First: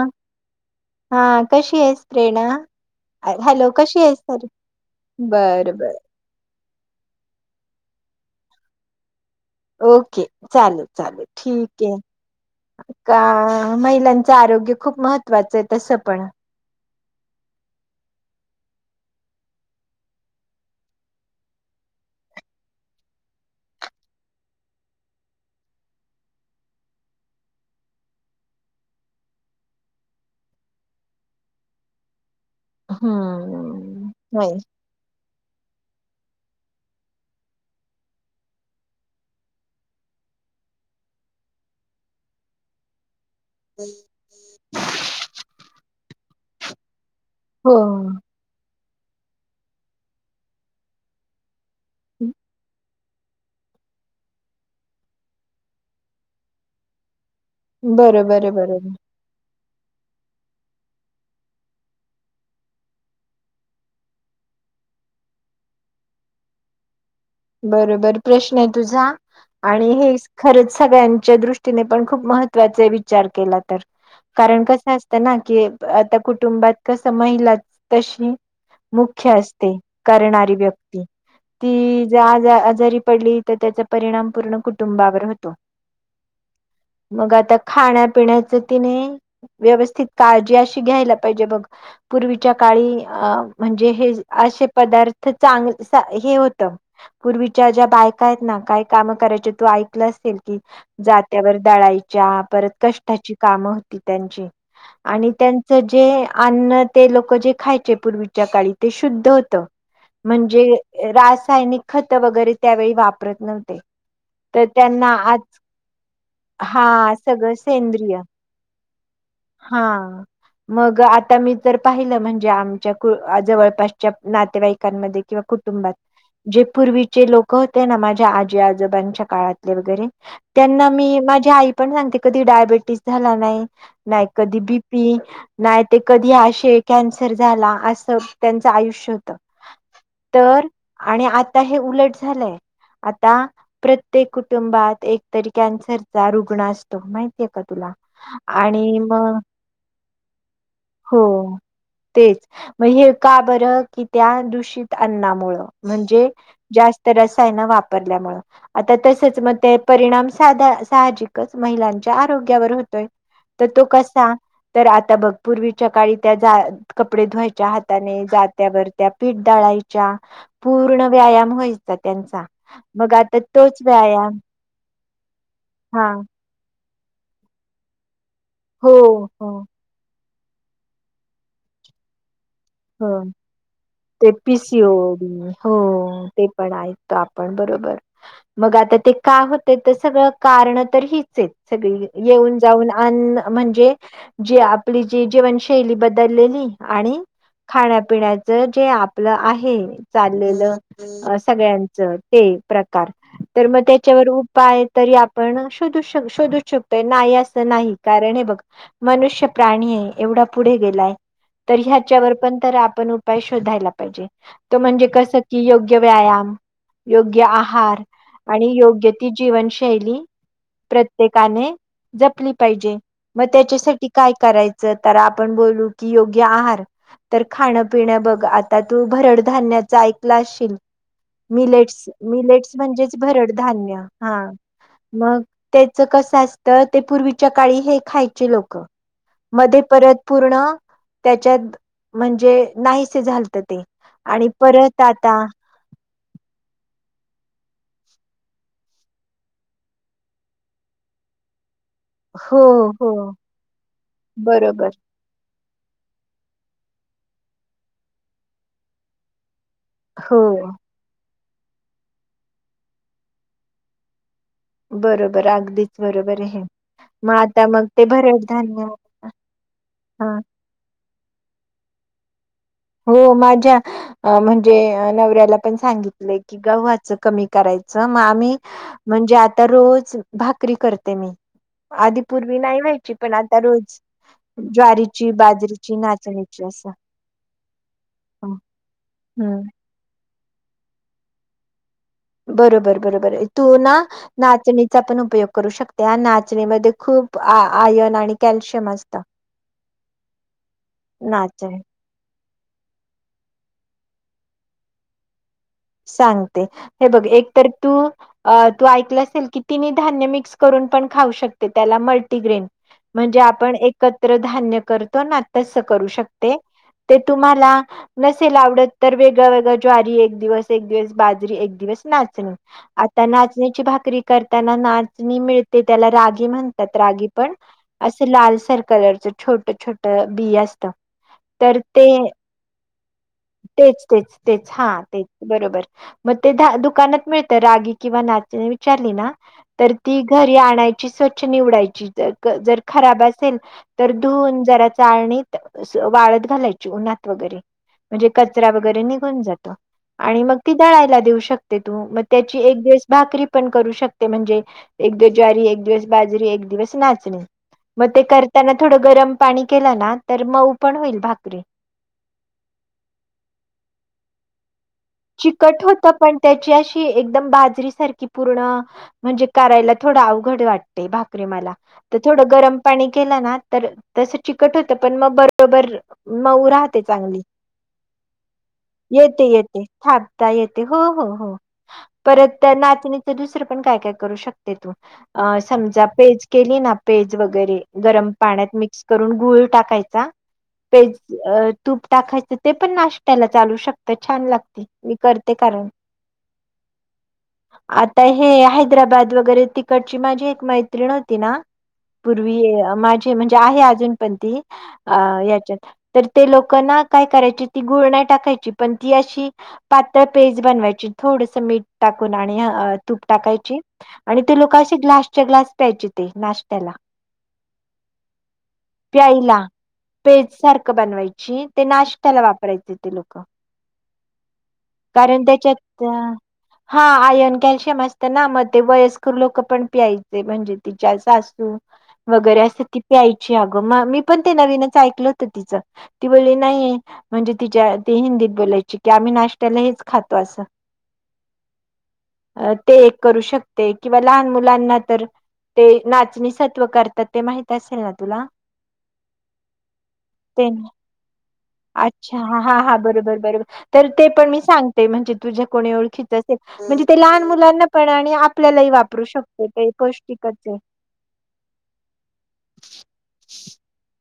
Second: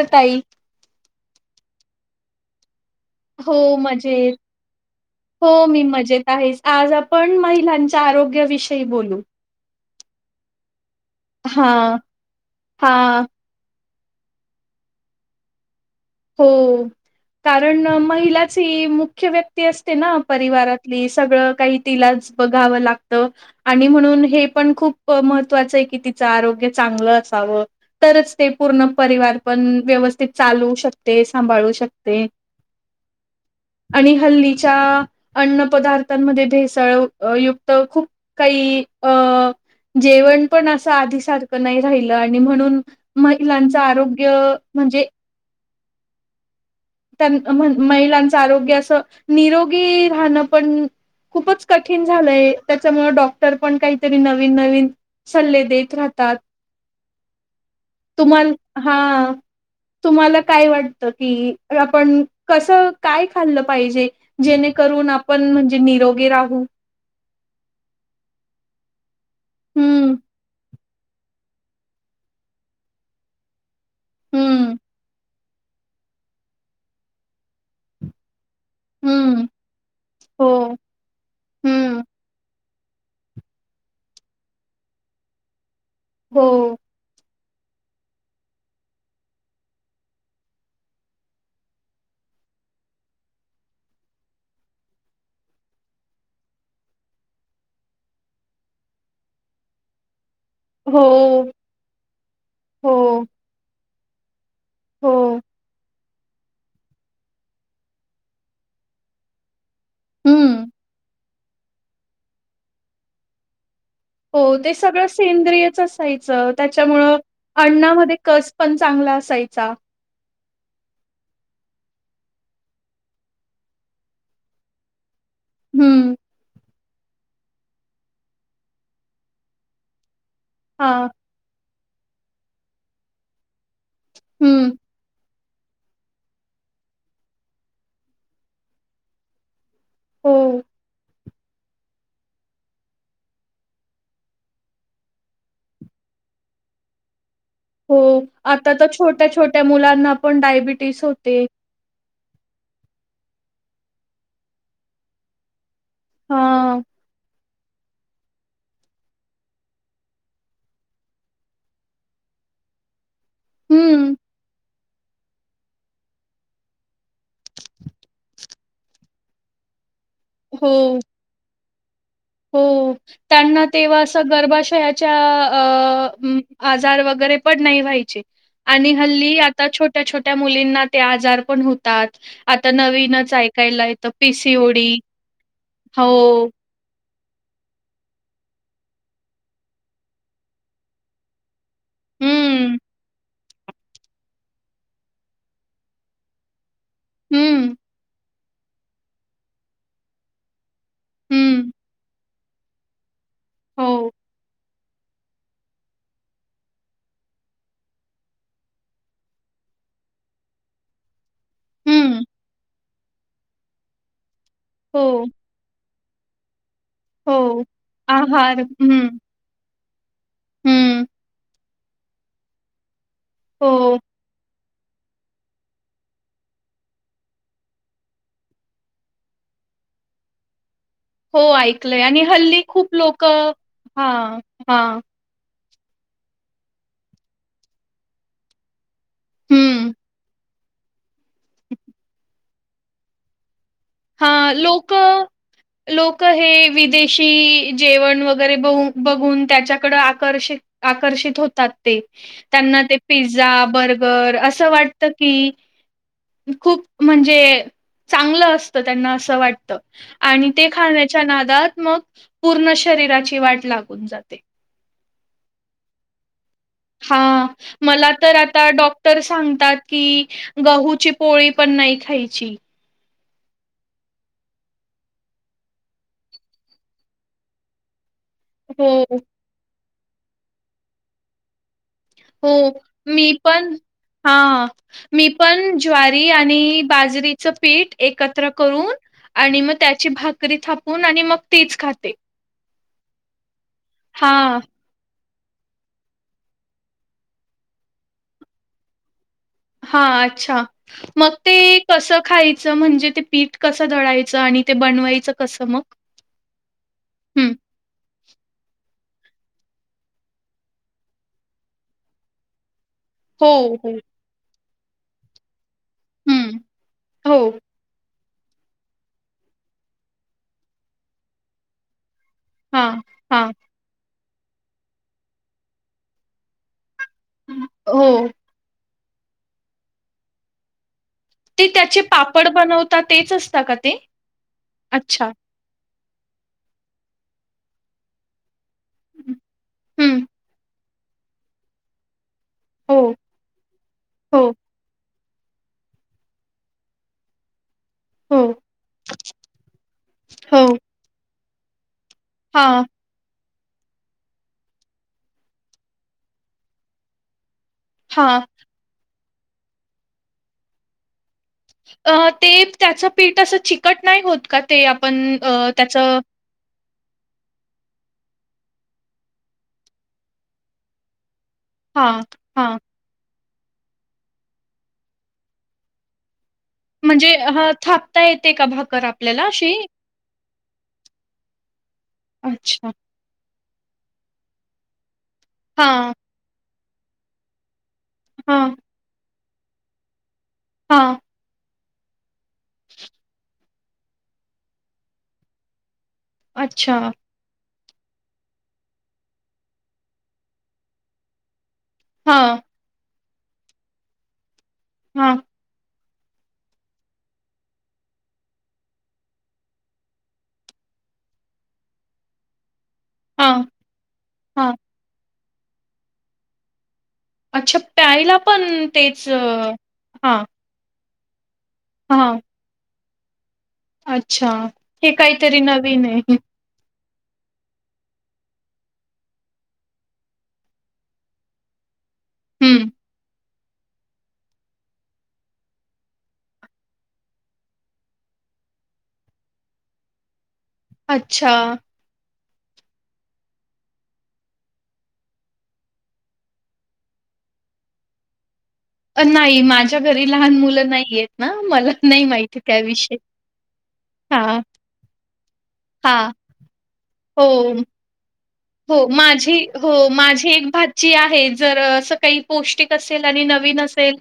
ह ताई हा कशी आहेस प्रेरणा अ, हो हॅलो कशी आहेस मजेत सॉरी हो बरं मी बरं मजेत आहेच. आज आपण महिलांच्या आरोग्याविषयी बोलू. ओके चालेल चालेल ठीक आहे हां हां का. महिलांचं आरोग्य खूप महत्त्वाचं आहे तसं पण हम्म. कारण महिलाच ह मुख्य व्यक्ती असते ना परिवारातली सगळं काही तिला. बघाव लागत आणि म्हणून हे पण खूप महत्वाच की तिच आरोग्य चांगल तरच ते पूर्ण परिवार पण व्यवस्थित चालू शक ते सांभाळू शकते हम्म आणि नाही हल्लीच्या अन्न पदार्थ मध्ये देसाळ युक्त खूप काही अ जेवण पण असं आधी सारखं नाही राहिलं आणि म्हणून महिलांचं आरोग्य म्हणजे त्यां म्ह हो महिलांचं आरोग्य असं निरोगी राहणं पण खूपच कठीण झालंय त्यामुळे डॉक्टर पण काहीतरी नवीन नवीन सल्ले देत राहतात बरोबर आहे, तुम्हाला बरोबर हा तुम्हाला काय वाटत की आपण कसं काय खाल्लं पाहिजे जेणेकरून आपण म्हणजे निरोगी राहू यथधदफचथज्ञस बरोबर प्रश्न आहे तुझा आणि हम्म हे खरच सगळ्यांच्या दृष्टीने पण खूप महत्त्वाचे विचार केला तर कारण हम्म, कसं असतं ना की आता कुटुंबात कस महिला तशी मुख्य हम्म, असते करणारी हो, व्यक्ती हम्म, ती आजारी पडली तर त्याचा परिणाम पूर्ण कुटुंबावर होतो हो मग आता खाण्यापिण्याच ति नाही व्यवस्थित काळजी अशी घ्यायला पाहिजे बग पूर्वीच्या काळी अ म्हणजे हे असे पदार्थ चांग हे होत पूर्वीच्या ज्या बायका आहेत ना काय काम करायचे तू ऐकलं असेल कि हो, जात्यावर दळायच्या परत हो, कष्टाची कामं होती त्यांची आणि हो, त्यांच जे अन्न ते लोक जे खायचे पूर्वीच्या काळी ते शुद्ध होत हम्म, म्हणजे रासायनिक खतं वगैरे त्यावेळी वापरत नव्हते हो तर ते सगळं त्यांना आज सेंद्रियच असायचं हा त्याच्यामुळं सगळं सेंद्रिय अण्णामध्ये कस पण चांगलं ला असयचा हां. मग आता मी जर पाहिलं म्हणजे आमच्या जवळपासच्या नातेवाईकांमध्ये किंवा कुटुंबात हम्म, जे पूर्वीचे लोक होते ना माझ्या आजी आजोबांच्या काळातले वगैरे त्यांना हां, मी माझी आई पण सांगते कधी डायबेटीस झाला नाही नाही कधी हम्म, बी पी नाही ते कधी असे कॅन्सर झाला असं त्यांचं आयुष्य होत होम आणि आता हे उलट झालंय आता प्रत्येक कुटुंबात एकतरी कॅन्सरचा रुग्ण असतो मा का तुला हो. आता तर आणि मग छोट्या-छोट्या मुलांना पण डायबिटीज हो होते. तेच मग हे का बरं की त्या दूषित अन्नामुळं म्हणजे हां, जास्त जास्त ल्या त म परिणा मच्या आ होतोय तर तो हम्म, कसा तर आता बघ पूर्वीच्या काळी त्या कपडे धुवायच्या हाताने जात्यावर त्या पीठदाळा हो. पूर्ण व्यायाम व त्यांचा हो. मग आता त्यांना तोच तेव्हा असं व्यायाम गर्भाशयाच्या हा आजार वगैरे पण नाही व्हायचे आणि हो हल्ली हो आता छोट्या छोट्या मुलींना ते आजार पण होतात आता हो नवीनच ऐकायला येतं पीसीओडी हो ते पण ऐकतो आपण बरोबर मग आता ते काय होतय तर सगळं कारण तर हिच सगळी येऊन हं, जाऊन अन् म्हणजे जी आपली जी जीवनशैली बदललेली आणि हं, खाण्यापिण्याच जे आपलं आहे चाललेलं हं. सगळ्यांच ते प्रकार तर मग हो. त्याच्यावर उपाय तरी आपण शोधू शोधू शकतो नाही असं नाही कारण हे बघ मनुष्य प्राणी एवढा पुढे गेलाय तर हं. ह्याच्यावर पण आपण उपाय शोधायला पाहिजे तो म्हणजे हो, कस की योग्य व्यायाम योग्य हो. आहार आहार. आणि हं, योग्य ती जीवन शैली हं. प्रत्येकाने जपली पाहिजे मग हो, त्याच्यासाठी काय करायच तर आपण बोलू की योग्य आहार तर खाणपिण बघ आता तू भरडधान्याच ऐकलं असशील हो ऐकलंय मिलेट्स आणि हल्ली मिलेट्स खूप म्हणजेच लोकं भरड धान्य हां, हा हां. मग त्याच कसं असतं ते पूर्वीच्या काळी हे खायचे लोकं मध्ये हं. परत पूर्ण त्याच्यात म्हणजे नाहीसे झालत ते हा आणि लोक परत आता लोक हे विदेश शी जेवण वगैरे ब बघून त्याच्याकड आकर्ष आकर्षित होतात हो त्यांना ते हो पिझ्झा बर्गर असं बरोबर वाटत की खूप म्हणजे चांगलं असत त्यांना असं वाटतं हो आणि ते खाण्याच्या नादात मग पूर्ण शरीराची वाट लागून जाते बरोबर अगदीच बरोबर आहे हा मग आता मग ते मला तर भरड आता धान्य डॉक्टर सांगतात की हा गहूची पोळी पण नाही खायची हो माझ्या म्हणजे नवऱ्याला पण सांगितलंय की गव्हाच कमी करायचं आम्ही हो. म्हणजे आता रोज भाकरी करते मी आधी हो पूर्वी नाही व्हायची पण आता रोज हा मी ज्वारीची पण बाजरीची ज्वारी नाचणीची आणि असं बाजरी पीठ एकत्र करून आणि हम्म मग त्याची भाकरी थापून आणि मग तीच खात बरोबर बरोबर तू ना हा नाचणीचा पण उपयोग करू शकते नाचणीमध्ये खूप आयर्न आणि कॅल्शियम असतं हा अच्छा मग ते नाचणी कस खायच म्हणजे ते पीठ कसडयचं आणि ते बनवायचं कसं मग सांगते हे बघ एक हम्म तर तू तू ऐक ेल की ति धान्य मिक्स करून पण खाऊ शकते त्याला मल्टीग्रेन म्हणजे हो आपण हो एकत्र धान्य करतो ना हम्म हो तुमला न आव वेगळ वग ज् दिवस एक दिवस बाजरी एक दिवस नाच हा आ हा नाचण्याची भाकरी ताना नाचणी मिते त्याला राग म्हणतात राग पण अस हो लाल स कलरच छोट छोट बी असत ते त्याचे पापड बनवते तेच तेच तेच हा अच्छा तेच बरोबर मग ते दुकानात मिळत तर रागी किंवा नातीने विचारली ना तर ती हम्म घरी आणायची स्वच्छ निवडायची जर हो खराब असेल तर हो धुून जरा चाणी वाळत घालायची उन्हात वगैरे म्हणजे हो कचरा वगैरे निघून जातो आणि मग हो ती दळायला देऊ शकतो त मग त्याची हा एक दिवस बाकरी पण करू शकते म्हणजे एक दि ज्वारी एक दिवस बाजरी एक दिवस नाचणी मग ते हा करताना थोडं गरम पाणी केलं ना तर मऊ पण होईल भाकरी अ ते त्याच पीठ असं चिकट नाही होत का ते आपण अ, चिकट होत त्याचं पण त्याची अशी एकदम बाजरी सारखी पूर्ण म्हणजे करायला थोड अवघड वाटते बा ला तर हां, थोडं हां. गरम पाणी केलं ना तर तस चिकट होतं पण मग बरोबर मऊ राहते म्हणजे चांगली. थापता येते का भाकर आपल्याला अशी आत्ता येते. हो हो हो परत त्या अच्छा. नाचणीच दुस- पण काय काय करू शकते तू. समजा हां, पेज केली ना? पेज वगैरे- गरम हां, पाण्यात मिक्स करून गूळ टाकायचा. पेज हां. अ - तूप टाकायचं. ते पण नाश्त्याला चालू शकत. छान लागत मी करते कारण. अच्छा. आता हे हैदराबाद वगैरे तिकडची माझी एक मैत्रीण होती ना- पूर्वी हां, माझी म्हणजे आहे अजून पण ती. अ हां, याच्यात- तर ते लोकना काय करायची ती गुळ नाही टाकायची. पण ती अशी- पातळ पेस्ट बनवायची थोडस मीठ टाकून आणि- तूप हां, टाकायची आणि ते हां. लोक असे ग्लासच्या ग्लास प्यायचे ते नाश्त्याला. अच्छा प्यायला पण तेच, प्यायला हा. पेज सारखं बनवायची ते नाश त्याला वापरायचे ते लोक. अच्छा. हे कारण काहीतरी त्याच्यात नवीन अ आहे. हा. आयर्न कॅल्शियम असत ना? मग ते वयस्कर लोक पण प्यायचे म्हणजे तिच्या सासू- वगैरे असं हं. कि प्याय- ची अग. मी पण ते नवीनच ऐकल होत तिच. ती बोलली नाही, म्हणजे तिच्या - ते बोलायची की आम्ही नाशत्याला हेच खातो असं- अच्छा. अ ते एक करू शकते किंवा लहान मुलांना तर- ते नाचणीसत्त्व करतात ते माहित असेल ना तुला? नाही माझ्या घरी लहान ते मुलं नाहीयेत. अच्छा. हा हा. बरोबर बरोबर तर ते पण मी हां, सांगते म्हणजे- तुझ्या कोणी हां. ओळखीत असेल. म्हणजे ते लहान हो. मुलांना पण आणि- आपल्यालाही वापरू माझी शकतो ते हो माझी पौष्टिकच एक आहे भाची आहे जर काही पौस्टीक असेल आणि-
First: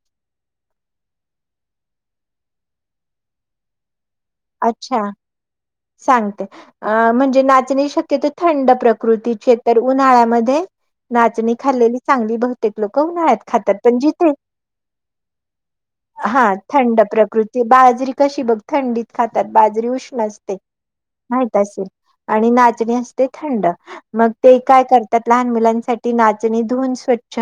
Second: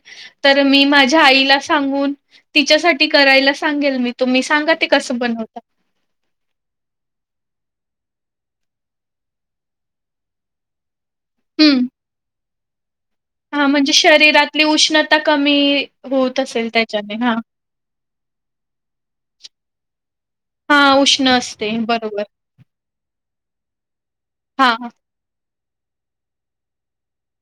तर मी माझ्या आईला सांगून तिच्यासाठी करायला सांगेल मी. तुम्ही सांगा ते अच्छा कसं बनवता? सांगते. अ म्हणजे नाचणी शक्य त थंड प्रकृतीचिये तर उन्हाळ्यामध्ये- नाचणी हम्म खाल्लेली चांगली. बहुतेक लोक- उन्हाळ्यात हा खातात म्हणजे पण जिथे, शरीरातली उष्णता कमी होत हा. असेल थंड त्याच्याने हा प्रकृती बा- बाजरी कशी बघ थंडीत खातात. बाजरी उष्ण असते. हा उष्ण माहित असते. असेल बरोबर. आणि नाचणी असते थंड. मग ते हा काय करतात लहान मुलांसाठी ना - चणी धूवून स्वच्छ,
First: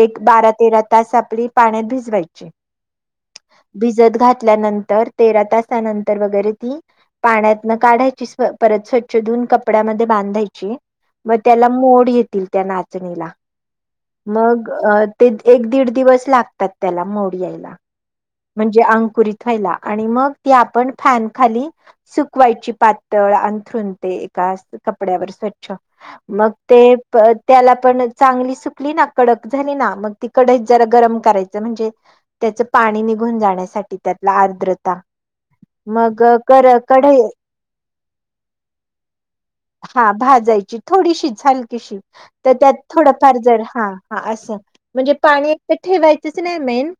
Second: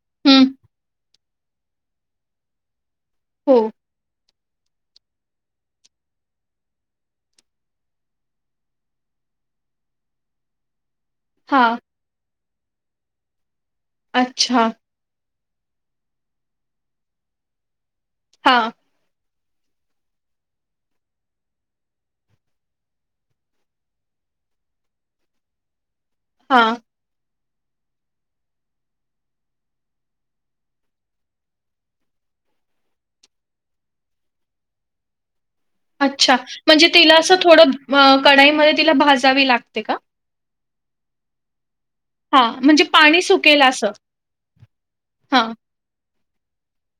एक हम्म बारा तेरा तास आपली पाण्यात भिजवायची. हो भिजत घातल्यानंतर तेरा तासानंतर वगैरे ती- पाण्यातन काढायची. परत स्वच्छ धुवून कपड्यामध्ये बांधायची- मग हा त्याला मोड येतील त्या नाचणीला. अच्छा मग अ- ते एक दीड दिवस लागतात त्याला मोड यायला. हा म्हणजे अंकुरीत - व्हायला आणि मग ती आपण फॅन खाली सुकवायची पातळ अंथरून ते - कपड्यावर स्वच्छ. मग हा ते- त्याला पण चांगली सुकली ना? कडक झाली ना? मग ती कढइत जरा गरम करायच म्हणजे- त्याच पाणी निघून जाण्यासाठी. त्यातला आर्द्रता. मग अच्छा कर म्हणजे तिला कढई असं थोडं कडाईमध्ये तिला भाजावी लागते का? थोडीशी झाली. क हा तर त्यात म्हणजे पाणी थोडफार जर सुकेल असं हाा असं. म्हणजे हा पाणी एक तर ठेवायचंच नाही मेन-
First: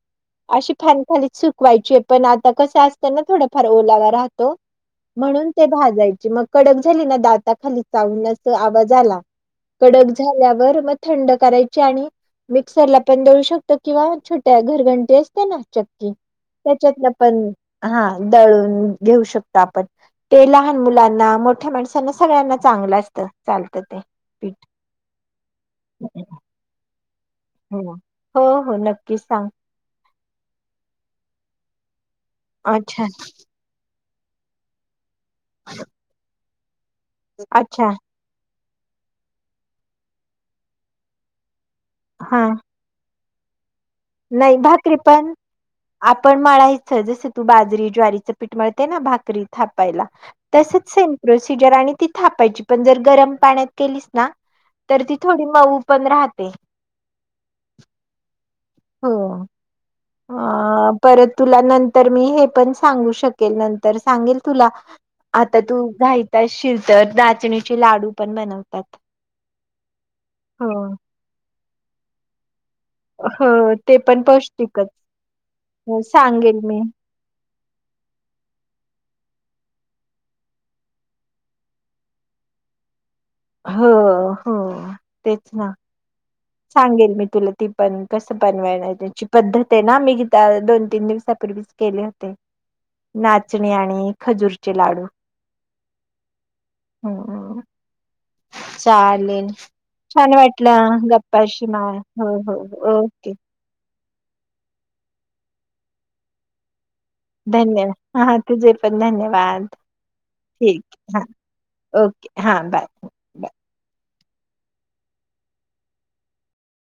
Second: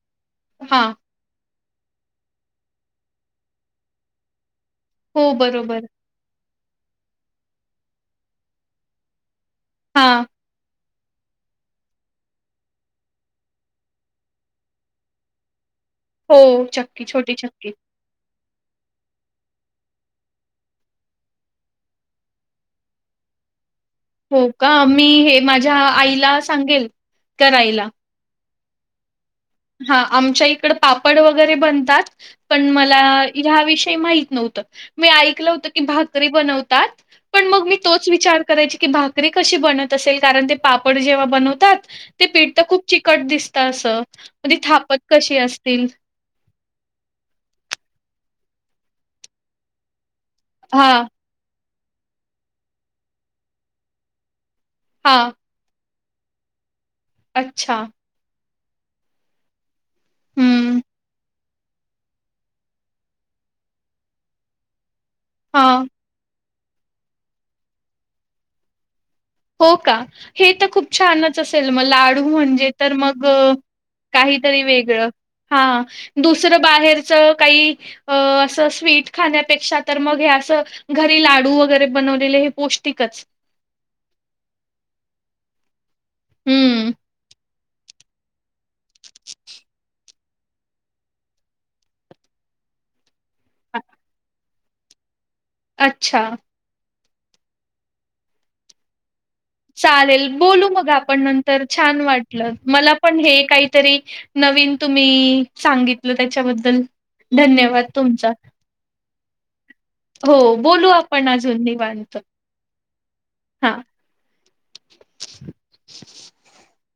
अशी हा फॅनखालीच सुकवायची. पण आता कसं असतना थोडफार ओलावा राहतो. हो म्हणून ते बरोबर भाजायची. मग कडक झाली ना? दाता खाली चावून अस आवाज आला- कडक हां. झाल्यावर म- थंड करायची आणि मिक्सरला पण दळू शकता किंवा छोट्या घरघंटी असते ना? हो, चक्की, त्याच्यातन छोटी पण, चक्की. हा. दळून घेऊ शकतो आपण. ते लहान मुलांना, मोठ्या माणसांना सगळ्यांना चांगलं असतं चालत. हो का मी हे माझ्या आईला सांगेल हो हो हो नक्कीच सांग हा आमच्या इकड पापड वगैरे बनतात पण मला अच्छा ह विषयी माहिती मी ऐकलं होत की भाकरी बनवतात पण मग मी अच्छा तोच विचार कराय की भाकरी कशी बनत असेल कारण ते पापड जेव्हा बनवतात ते हा पीठत खूप चिकट दिस तस नाही भाकरी पण आपण मळायचं जस तू बाजरी ज्वारीच भा त स हां, प्र ती थापायची पण जर गरम पाण्यात केलीस ना तर ती हां. थोडी मऊ पंधराात अच्छा हो हं. अ परत तुला नंतर मी हे पण सांगू शकेल नंतर सांगेल तुला आता हां. तू घायचा असशील तर दचणीचे लाडू पण बनवतात हो का हे तर हो खूप छानच असेल मग लाडू म्हणजे तर मग हो ते पण काहीतरी पौष्टिकच वेगळं हा हो सांगेल दुसरं मी बाहेरच काही अ असं स्वीट खाण्यापेक्षा तर मग हे अस घरी लाडू वगैरे बनवलेले हे पो ठीकच हो हो तेच ना हम्म. सांगेल मी तुला ती पण कस पण वळ त्याची पद्धत आहे ना मी त्या दोन तीन दिवस ूवी केले होते नाचणी आणि खजूरचे लाडू अच्छा हम् चालेल चालेल छान बोलू मग वाटलं आपण नंतर गप्पाशी मा छान हो वाटलं हो मला पण ओके हे काहीतरी नवीन तुम्ही सांगितलं त्याच्याबद्दल धन्यवाद धन्यवा तुमचा हा तुझे पण धन्यवाद हो बोलू ठीक आहे आपण अजून हा निवांत ओके हा बाय बाय आईणतथ